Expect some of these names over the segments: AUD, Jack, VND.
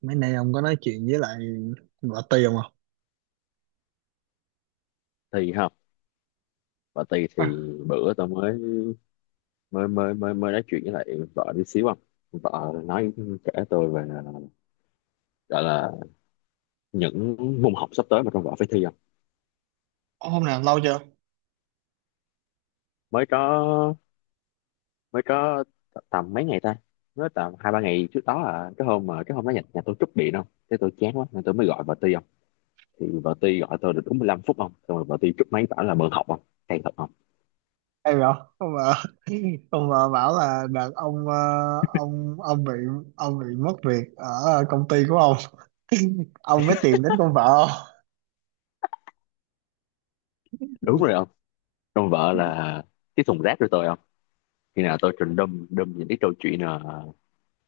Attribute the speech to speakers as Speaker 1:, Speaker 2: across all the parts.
Speaker 1: Mấy nay ông có nói chuyện với lại bà Tì không à?
Speaker 2: Thi không và thi thì
Speaker 1: À,
Speaker 2: bữa tao mới mới mới mới mới nói chuyện với lại vợ đi xíu không. Vợ nói, kể tôi về, gọi là những môn học sắp tới mà trong vợ phải thi không.
Speaker 1: hôm nào lâu chưa?
Speaker 2: mới có mới có Tầm mấy ngày ta, mới tầm 2 3 ngày trước đó à. Cái hôm mà cái hôm đó nhà tôi trúc điện không, thế tôi chán quá nên tôi mới gọi vợ Ti không. Thì vợ Ti gọi tôi được đúng 15 phút không, xong rồi vợ Ti trúc máy bảo là mượn học không. Hay thật không.
Speaker 1: Hay rồi ông mà ông mà bảo là đợt ông ông bị ông bị mất việc ở công ty của ông ông mới tìm đến con vợ không.
Speaker 2: Đúng rồi không, trong vợ là cái thùng rác của tôi không. Khi nào tôi trình đâm đâm những cái câu chuyện là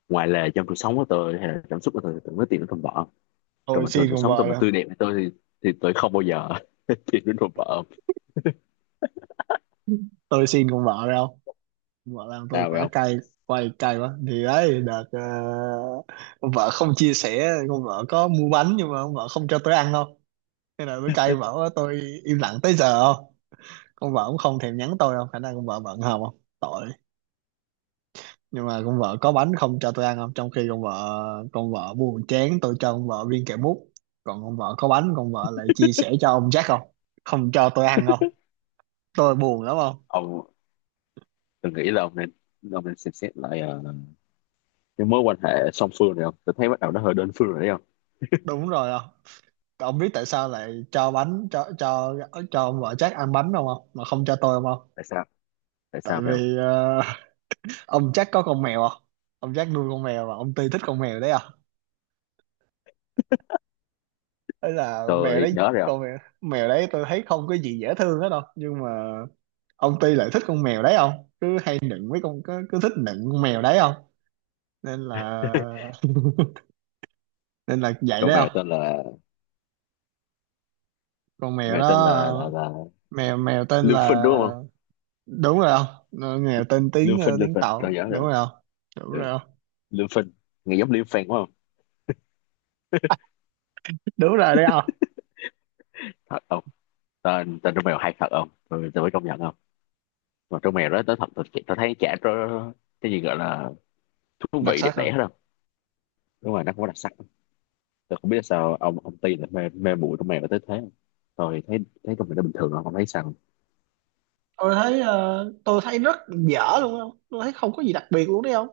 Speaker 2: ngoài là trong cuộc sống của tôi hay là cảm xúc của tôi thì tôi mới tìm đến thùng vợ. Còn
Speaker 1: Tôi
Speaker 2: bình thường
Speaker 1: xin
Speaker 2: cuộc
Speaker 1: con
Speaker 2: sống tôi
Speaker 1: vợ
Speaker 2: mà
Speaker 1: rồi,
Speaker 2: tươi đẹp với tôi thì tôi không bao giờ tìm đến thùng vợ.
Speaker 1: tôi xin con vợ rồi không. Con vợ làm tôi
Speaker 2: Sao vậy
Speaker 1: quả
Speaker 2: ông.
Speaker 1: cay, quay cay quá. Thì đấy đợt con vợ không chia sẻ, con vợ có mua bánh nhưng mà con vợ không cho tôi ăn không. Thế là tôi cay vợ, tôi im lặng tới giờ không. Con vợ cũng không thèm nhắn tôi đâu, khả năng con vợ bận hòm không tội. Nhưng mà con vợ có bánh không cho tôi ăn không, trong khi con vợ, con vợ buồn chán tôi cho con vợ viên kẹo mút, còn con vợ có bánh con vợ lại chia sẻ cho ông Jack không, không cho tôi ăn không. Tôi buồn lắm không.
Speaker 2: Ông từng nghĩ là ông nên, ông nên xem xét lại cái mối quan hệ song phương này không. Tôi thấy bắt đầu nó hơi đơn phương rồi đấy không.
Speaker 1: Đúng rồi không. Ông biết tại sao lại cho bánh cho cho ông vợ Jack ăn bánh không không mà không cho tôi không không?
Speaker 2: Tại sao, tại
Speaker 1: Tại
Speaker 2: sao vậy không.
Speaker 1: vì ông Jack có con mèo không, ông Jack nuôi con mèo và ông Ti thích con mèo đấy à, ấy là mèo
Speaker 2: Tôi
Speaker 1: đấy.
Speaker 2: nhớ rồi không.
Speaker 1: Con mèo, mèo đấy tôi thấy không có gì dễ thương hết đâu, nhưng mà ông Ty lại thích con mèo đấy không, cứ hay nựng với con cứ thích nựng con mèo đấy không. Nên là nên là vậy
Speaker 2: Con
Speaker 1: đấy
Speaker 2: mèo
Speaker 1: không.
Speaker 2: tên là,
Speaker 1: Con mèo
Speaker 2: mèo
Speaker 1: đó
Speaker 2: tên là là, là
Speaker 1: mèo mèo tên
Speaker 2: Lương Phinh
Speaker 1: là,
Speaker 2: đúng không.
Speaker 1: đúng rồi không. Nó- mèo tên
Speaker 2: Lương
Speaker 1: tiếng
Speaker 2: Phinh, Lương
Speaker 1: tiếng
Speaker 2: Phinh
Speaker 1: tàu,
Speaker 2: tôi nhớ
Speaker 1: đúng
Speaker 2: rồi.
Speaker 1: rồi không. Đúng
Speaker 2: Ừ.
Speaker 1: rồi không.
Speaker 2: Lương Phinh nghe giống Liêm Phinh quá không.
Speaker 1: Đúng rồi đấy không.
Speaker 2: Thật không. Tên tên con mèo hay thật không, tôi mới công nhận không. Mà trong mèo đó tớ thật, tớ thấy chả có cái gì gọi là thú
Speaker 1: Đặc
Speaker 2: vị
Speaker 1: sắc
Speaker 2: đẹp
Speaker 1: không.
Speaker 2: đẽ hết đâu. Đúng rồi nó không có đặc sắc. Tớ không biết sao ông Ti lại mê mê mụi trong mèo tới thế, rồi thấy thấy trong mèo nó bình thường không thấy sao.
Speaker 1: Tôi thấy tôi thấy rất dở luôn không, tôi thấy không có gì đặc biệt luôn đấy không.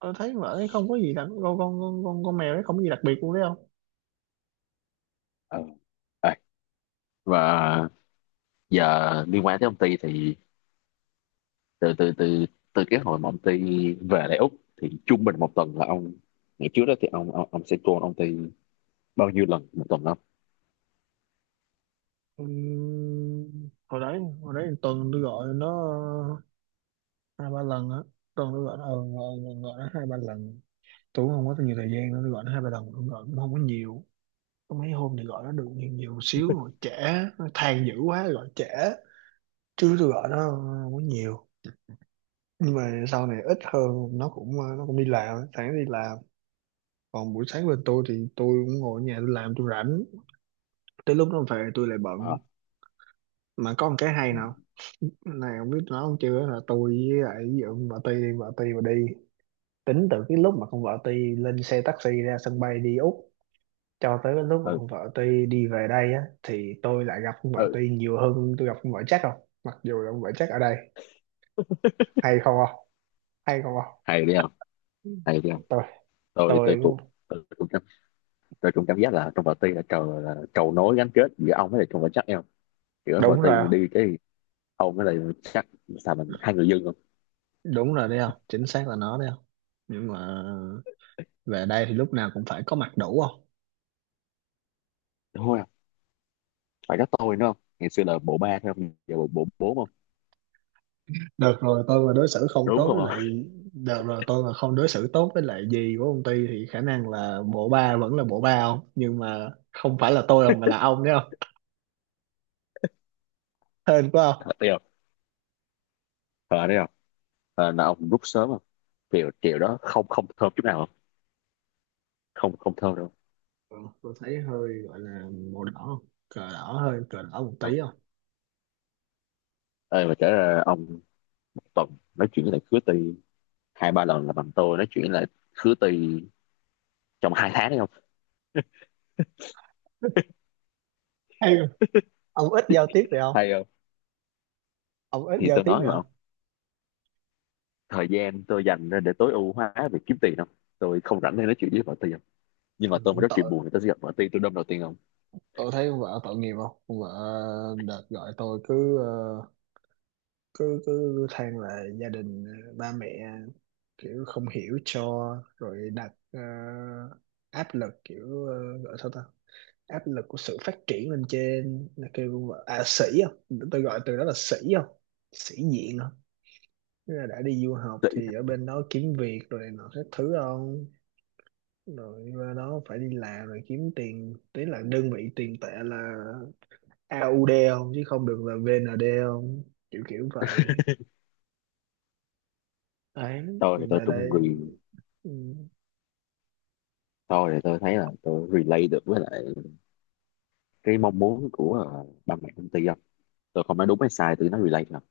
Speaker 1: Tôi thấy mà ấy không có gì đặc con mèo đấy không có gì đặc biệt luôn đấy không.
Speaker 2: Ờ. Ê, và giờ liên quan tới ông Ti thì từ từ từ từ cái hồi mà ông Ti về lại Úc thì trung bình một tuần là ông, ngày trước đó thì ông sẽ call ông Ti bao nhiêu lần một tuần không.
Speaker 1: Ừ, hồi đấy thì tuần tôi gọi nó ờ, hai ba lần á. Tuần tôi gọi nó, gọi nó hai ba lần, tôi cũng không có nhiều thời gian nữa, tôi gọi nó hai ba lần cũng gọi cũng không có nhiều. Có mấy hôm thì gọi nó được nhiều một xíu rồi trễ, nó than dữ quá gọi trễ, chứ tôi gọi nó không có nhiều. Nhưng mà sau này ít hơn, nó cũng nó cũng đi làm sáng đi làm, còn buổi sáng bên tôi thì tôi cũng ngồi ở nhà tôi làm tôi rảnh, tới lúc nó về tôi lại bận.
Speaker 2: À,
Speaker 1: Mà có một cái hay
Speaker 2: ừ,
Speaker 1: nào này không biết nói không chưa, là tôi với lại ví dụ vợ Ti đi, vợ Ti mà đi, tính từ cái lúc mà con vợ Ti lên xe taxi ra sân bay đi Úc cho tới cái lúc mà
Speaker 2: ừ,
Speaker 1: con vợ Ti đi về đây á, thì tôi lại gặp con vợ
Speaker 2: ừ.
Speaker 1: Ti nhiều hơn tôi gặp con vợ chắc không, mặc dù là con vợ chắc ở đây. Hay không không, hay không không.
Speaker 2: Hay đi không, hay đi không.
Speaker 1: tôi
Speaker 2: Tôi
Speaker 1: tôi
Speaker 2: cũng, tôi cũng tôi cũng cảm giác là trong party là cầu nối gắn kết giữa ông với lại trong và chắc em, giữa
Speaker 1: đúng
Speaker 2: party
Speaker 1: rồi
Speaker 2: mình
Speaker 1: không?
Speaker 2: đi cái ông với lại chắc, sao mình hai người dưng không.
Speaker 1: Đúng rồi đấy không, chính xác là nó đấy không. Nhưng mà về đây thì lúc nào cũng phải có mặt đủ không.
Speaker 2: Đúng không, phải có tôi nữa không, ngày xưa là bộ ba thôi không, giờ bộ bộ bốn không.
Speaker 1: Đợt rồi tôi mà đối xử không
Speaker 2: Đúng
Speaker 1: tốt với
Speaker 2: không.
Speaker 1: lại, đợt rồi tôi mà không đối xử tốt với lại gì của công ty thì khả năng là bộ ba vẫn là bộ ba không, nhưng mà không phải là tôi đâu mà là ông đấy không. Hên quá không.
Speaker 2: Thật tiêu. Ờ đấy không, ờ là ông rút sớm không. Chiều chiều đó không, không thơm chút nào không, không không thơm đâu.
Speaker 1: Ừ, tôi thấy hơi gọi là màu đỏ không, cờ đỏ hơi cờ đỏ một
Speaker 2: À,
Speaker 1: tí không.
Speaker 2: ơi mà trở ra ông, tuần nói chuyện với lại khứa Tì 2 3 lần là bằng tôi nói chuyện với lại khứa Tì trong 2 tháng đấy không.
Speaker 1: Hay rồi. Ông ít giao tiếp vậy không,
Speaker 2: Hay không.
Speaker 1: ông ít
Speaker 2: Thì
Speaker 1: giao
Speaker 2: tôi
Speaker 1: tiếp
Speaker 2: nói
Speaker 1: vậy
Speaker 2: mà,
Speaker 1: không.
Speaker 2: thời gian tôi dành ra để tối ưu hóa việc kiếm tiền không, tôi không rảnh để nói chuyện với vợ tôi không. Nhưng mà
Speaker 1: Trời,
Speaker 2: tôi mà
Speaker 1: cũng
Speaker 2: rất chuyện
Speaker 1: tội,
Speaker 2: buồn thì tôi sẽ gặp vợ tôi đâm đầu tiên không.
Speaker 1: tôi thấy con vợ tội nghiệp không. Con vợ đợt gọi tôi cứ cứ cứ than là gia đình, ba mẹ kiểu không hiểu cho, rồi đặt áp lực kiểu gọi sao ta, áp lực của sự phát triển lên trên là kêu con vợ- à sĩ không, tôi gọi từ đó là sĩ không, sĩ diện không. Tức là đã đi du học thì ở bên đó kiếm việc rồi này nọ các thứ không, rồi qua đó phải đi làm rồi kiếm tiền tí, là đơn vị tiền tệ là AUD không chứ không được là VND không, kiểu kiểu vậy đấy.
Speaker 2: tôi thì
Speaker 1: Thì
Speaker 2: tôi
Speaker 1: về đây,
Speaker 2: cũng re
Speaker 1: ừ,
Speaker 2: tôi thì tôi thấy là tôi relate được với lại cái mong muốn của ba mẹ công ty không. Tôi không nói đúng hay sai, tôi nói relate không.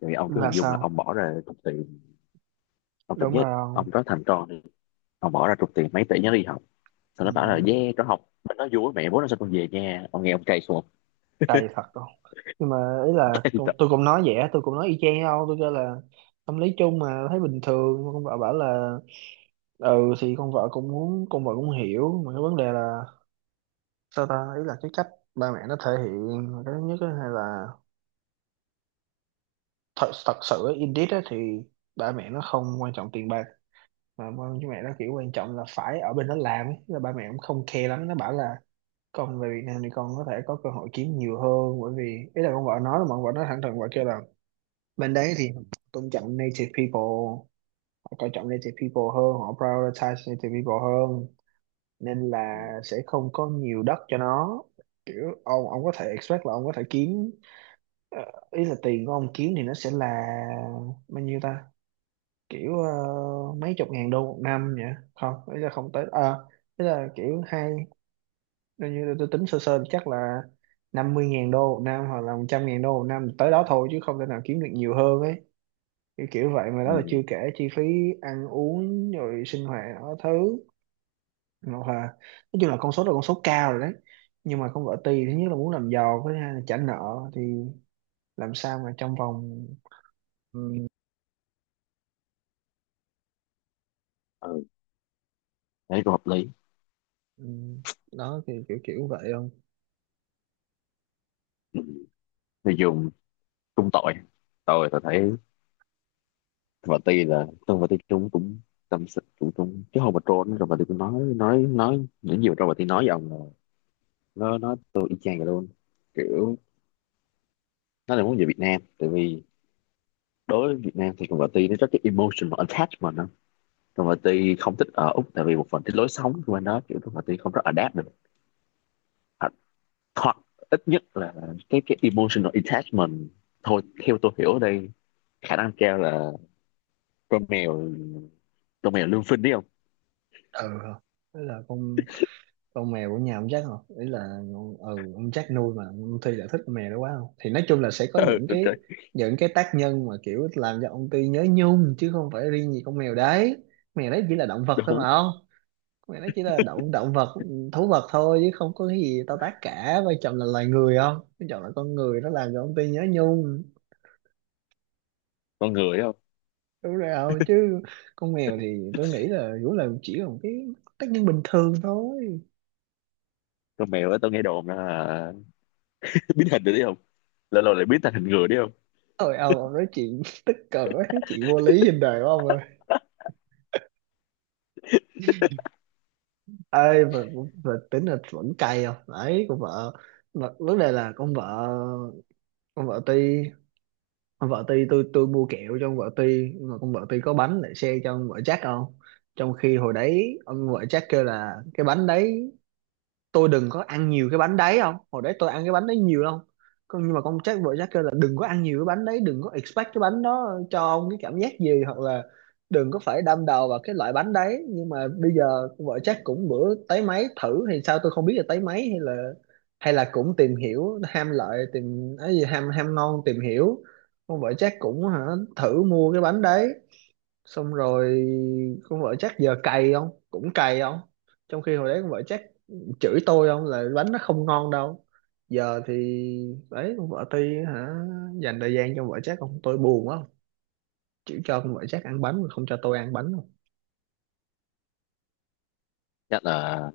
Speaker 2: Thì ông cứ
Speaker 1: là
Speaker 2: hình dung là ông
Speaker 1: sao,
Speaker 2: bỏ ra chục tiền, ông cảm
Speaker 1: đúng
Speaker 2: giác
Speaker 1: rồi
Speaker 2: ông
Speaker 1: không.
Speaker 2: có thằng con đi, ông bỏ ra chục tiền mấy tỷ nhớ đi học, xong
Speaker 1: Ừ,
Speaker 2: nó bảo là yeah nó học, nó vui mẹ bố nó sao con về nha, ông nghe ông cay xuống không?
Speaker 1: đầy thật không. Nhưng mà ý là tôi cũng nói vậy á, tôi cũng nói y chang đâu tôi kêu là tâm lý chung mà thấy bình thường. Con vợ bảo là ừ thì con vợ cũng muốn, con vợ cũng hiểu, mà cái vấn đề là sao ta, ý là cái cách ba mẹ nó thể hiện là cái thứ nhất á, hay là thật thật sự á, indeed á, thì ba mẹ nó không quan trọng tiền bạc, mà ba mẹ nó kiểu quan trọng là phải ở bên đó làm ấy. Là ba mẹ cũng không care lắm, nó bảo là còn về Việt Nam thì con có thể có cơ hội kiếm nhiều hơn, bởi vì ý là con vợ nói là, mà con vợ nói thẳng thừng vợ kêu là bên đấy thì họ tôn trọng native people, họ coi trọng native people hơn, họ prioritize native people hơn, nên là
Speaker 2: Ừ.
Speaker 1: sẽ không có nhiều đất cho nó. Kiểu ông có thể expect là ông có thể kiếm ờ, ý là tiền của ông kiếm thì nó sẽ là bao nhiêu ta, kiểu mấy chục ngàn đô một năm nhỉ, không ý là không tới à, ý là kiểu hai. Nếu như tôi tính sơ sơ chắc là 50 ngàn đô một năm hoặc là 100 ngàn đô một năm tới đó thôi, chứ không thể nào kiếm được nhiều hơn ấy, kiểu vậy. Mà đó là chưa
Speaker 2: Ừ.
Speaker 1: kể chi phí ăn uống rồi sinh hoạt đó thứ, hoặc là nói chung là con số đó là con số cao rồi đấy. Nhưng mà con vợ tì thứ nhất là muốn làm giàu, với thứ hai là trả nợ thì làm sao mà trong vòng,
Speaker 2: Ừ. Thấy cũng hợp lý.
Speaker 1: ừ, đó thì kiểu kiểu vậy không.
Speaker 2: Ừ. Người dùng cũng tội, tôi thấy và tuy là tôi và tuy chúng cũng tâm sự cũng cũng cái hôm mà trốn rồi mà tôi cũng nói nhiều rồi mà tôi nói với ông là nó tôi y chang vậy luôn. Kiểu nó là muốn về Việt Nam tại vì đối với Việt Nam thì con vợ Ti nó rất cái emotional attachment đó. Con vợ Ti không thích ở Úc tại vì một phần cái lối sống của anh đó, kiểu con vợ Ti không rất adapt được. Hoặc hoặc Ít nhất là cái emotional attachment, thôi theo tôi hiểu ở đây, khả năng cao là con mèo, con mèo Lương Phinh đấy không.
Speaker 1: Ừ, thế là con mèo của nhà ông Jack không, ý là ông- ừ, ông Jack nuôi mà ông Ty lại thích con mèo đó quá không, thì nói chung là sẽ có những cái,
Speaker 2: Ừ,
Speaker 1: những cái tác nhân mà kiểu làm cho ông Ty nhớ nhung, chứ không phải riêng gì con mèo đấy. Con mèo đấy chỉ là động vật thôi mà
Speaker 2: đúng
Speaker 1: không, con mèo đấy chỉ là động động vật, thú vật thôi, chứ không có cái gì to tát cả. Vai chồng là loài người không, vai chồng là con người nó làm cho ông Ty nhớ nhung.
Speaker 2: con người đấy không.
Speaker 1: Đúng rồi không, chứ con mèo thì tôi nghĩ là cũng là chỉ là một cái tác nhân bình thường thôi.
Speaker 2: Con mèo á tôi nghe đồn là biến hình rồi đấy không, lâu lâu lại biến thành hình người đấy không.
Speaker 1: Ôi ông nói chuyện tức cười quá, nói chuyện vô lý trên đời của ông ơi. Ơi mà tính là vẫn cay không đấy con vợ, mà vấn đề là con vợ, con vợ Ti, con vợ Ti tôi mua kẹo cho con vợ Ti, mà con vợ Ti có bánh để share cho con vợ Jack không. Trong khi hồi đấy ông vợ Jack kêu là cái bánh đấy, tôi đừng có ăn nhiều cái bánh đấy không, hồi đấy tôi ăn cái bánh đấy nhiều lắm. Con nhưng mà con Jack vợ Jack kêu là đừng có ăn nhiều cái bánh đấy, đừng có expect cái bánh đó cho ông cái cảm giác gì, hoặc là đừng có phải đâm đầu vào cái loại bánh đấy. Nhưng mà bây giờ con vợ Jack cũng bữa tới máy thử thì sao, tôi không biết là tới máy hay là cũng tìm hiểu ham lợi tìm ấy gì, ham ham ngon tìm hiểu, con vợ Jack cũng hả, thử mua cái bánh đấy, xong rồi con vợ chắc giờ cày không, cũng cày không. Trong khi hồi đấy con vợ chắc chửi tôi không, là bánh nó không ngon đâu. Giờ thì đấy, con vợ Ti hả dành thời gian cho con vợ chắc không, tôi buồn quá, chỉ cho con vợ chắc ăn bánh mà không cho tôi ăn bánh không.
Speaker 2: Chắc là,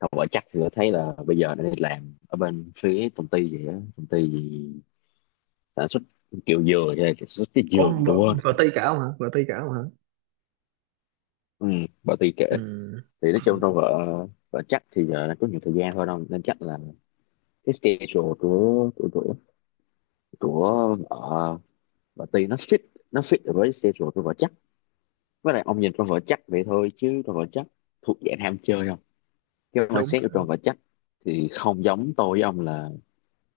Speaker 2: không phải chắc thì tôi thấy là bây giờ nó đi làm ở bên phía công ty gì á, công ty gì sản xuất kiểu dừa hay là sản xuất cái
Speaker 1: Ủa,
Speaker 2: dừa gì
Speaker 1: con vợ,
Speaker 2: tôi quên.
Speaker 1: vợ Ti cả không hả, vợ Ti cả không hả.
Speaker 2: Ừ, bà Ti kể
Speaker 1: Ừ,
Speaker 2: thì nói chung
Speaker 1: ừ
Speaker 2: trong vợ, vợ chắc thì giờ là có nhiều thời gian thôi đâu, nên chắc là cái schedule của vợ bà Ti nó fit, nó fit được với schedule của vợ chắc. Với lại ông nhìn con vợ chắc vậy thôi chứ con vợ chắc thuộc dạng ham chơi không. Cái
Speaker 1: đúng
Speaker 2: mindset của Tròn và chắc thì không giống tôi với ông là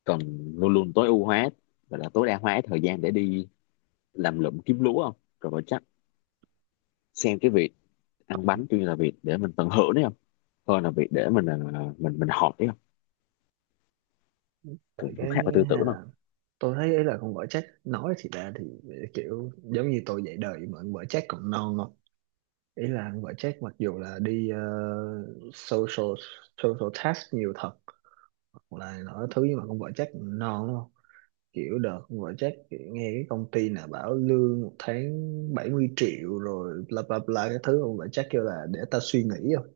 Speaker 2: cần luôn luôn tối ưu hóa và là tối đa hóa thời gian để đi làm lụm kiếm lúa không. Tròn và chắc xem cái việc ăn bánh tuy nhiên là việc để mình tận hưởng đấy không, hơn là việc để mình mình học đấy không.
Speaker 1: vậy.
Speaker 2: Cũng cũng
Speaker 1: Cái
Speaker 2: khác ở tư tưởng
Speaker 1: hay
Speaker 2: không.
Speaker 1: là tôi thấy ấy là con vợ chắc nói thì ra thì kiểu giống như tôi dạy đời, mà con vợ chắc còn non không. Ý là anh gọi check mặc dù là đi social, social task nhiều thật, hoặc là nói thứ, nhưng mà con vợ check non đúng không. Kiểu đợt con gọi check kiểu nghe cái công ty nào bảo lương một tháng 70 triệu rồi bla bla bla cái thứ, con vợ check kêu là để ta suy nghĩ không,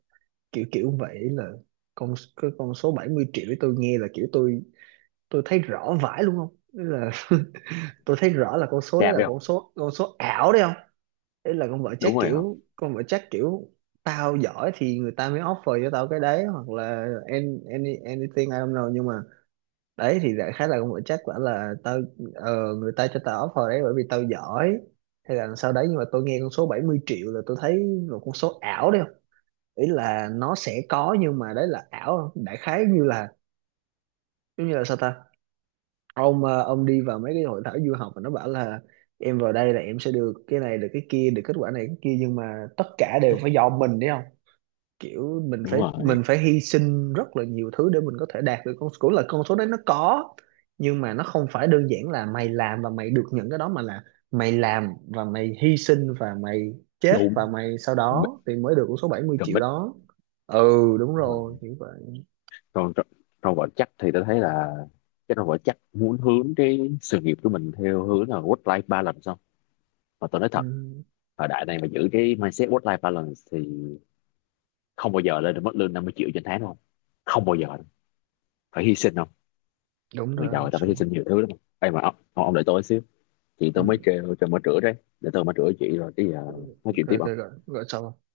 Speaker 1: kiểu kiểu vậy. Là con cái con số 70 triệu ấy tôi nghe là kiểu tôi thấy rõ vãi luôn không. Ý là tôi thấy rõ là con số đấy
Speaker 2: Cam
Speaker 1: là
Speaker 2: đấy không.
Speaker 1: con số ảo đấy không. Ý là con vợ chắc
Speaker 2: Đúng rồi không.
Speaker 1: kiểu, con vợ chắc kiểu tao giỏi thì người ta mới offer cho tao cái đấy, hoặc là anything I don't know, nhưng mà đấy thì đại khái là con vợ chắc quả là tao, người ta cho tao offer đấy bởi vì tao giỏi hay là sau đấy. Nhưng mà tôi nghe con số 70 triệu là tôi thấy một con số ảo đấy không, ý là nó sẽ có nhưng mà đấy là ảo. Đại khái như là giống như là sao ta, ông ông đi vào mấy cái hội thảo du học mà nó bảo là em vào đây là em sẽ được cái này được cái kia được kết quả này cái kia, nhưng mà tất cả đều phải do mình đấy không. Kiểu mình
Speaker 2: Đúng
Speaker 1: phải
Speaker 2: rồi
Speaker 1: mình phải hy sinh rất là nhiều thứ để mình có thể đạt được con cũng là con số đấy nó có, nhưng mà nó không phải đơn giản là mày làm và mày được nhận cái đó, mà là mày làm và mày hy sinh và mày chết
Speaker 2: đúng.
Speaker 1: và mày sau
Speaker 2: Cầm bích,
Speaker 1: đó thì mới được con số 70
Speaker 2: cầm
Speaker 1: triệu
Speaker 2: bích.
Speaker 1: đó. Ừ đúng
Speaker 2: Đúng
Speaker 1: rồi
Speaker 2: rồi.
Speaker 1: như vậy.
Speaker 2: Còn Tròn-, Tròn và chắc thì tôi thấy là cái Tròn và chắc muốn hướng cái sự nghiệp của mình theo hướng là work life balance không. Mà tôi nói
Speaker 1: Ừ,
Speaker 2: thật, thời đại này mà giữ cái mindset work life balance thì không bao giờ lên được mức lương 50 triệu trên tháng đúng không. Không bao giờ đâu. Phải hy sinh không.
Speaker 1: đúng
Speaker 2: Người
Speaker 1: rồi
Speaker 2: giàu
Speaker 1: không
Speaker 2: người ta phải hy
Speaker 1: số.
Speaker 2: sinh nhiều thứ lắm. Ê mà ông, ông đợi tôi xíu, chị
Speaker 1: Ừ.
Speaker 2: tôi mới kêu tôi mới rửa đấy. Để tôi mới rửa chị rồi cái giờ nói chuyện tiếp
Speaker 1: rồi rồi rồi
Speaker 2: không.
Speaker 1: rồi sao không?